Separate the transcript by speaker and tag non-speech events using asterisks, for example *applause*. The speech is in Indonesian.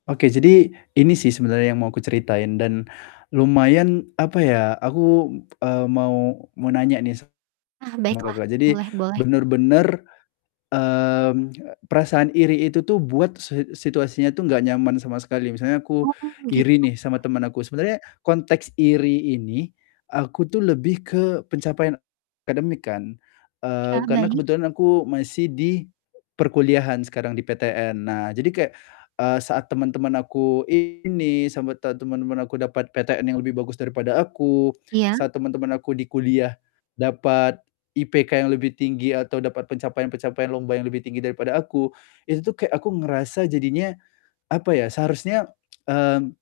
Speaker 1: Oke, jadi, ini sih sebenernya yang mau aku ceritain dan lumayan, apa ya, aku, eee, mau mau nanya nih
Speaker 2: Ah,
Speaker 1: sama
Speaker 2: baiklah,
Speaker 1: Kakak, jadi
Speaker 2: boleh boleh.
Speaker 1: bener-bener, mmm, perasaan iri itu tuh buat se situasinya tuh nggak nyaman sama sekali, misalnya aku
Speaker 2: Oh, begitu.
Speaker 1: iri nih sama temen aku, sebenarnya konteks iri ini, aku tuh lebih ke pencapaian akademik kan,
Speaker 2: Iya,
Speaker 1: eee, karena
Speaker 2: baik.
Speaker 1: kebetulan aku masih di perkuliahan sekarang di PTN. Nah, jadi kayak, eee, saat teman-teman aku ini sama te teman-teman aku dapat PTN yang lebih bagus daripada aku,
Speaker 2: Iya.
Speaker 1: saat teman-teman aku di kuliah dapat IPK yang lebih tinggi atau dapat pencapaian-pencapaian lomba yang lebih tinggi daripada aku, itu tuh kayak aku ngerasa jadinya, apa ya, seharusnya, *tsk* mmm.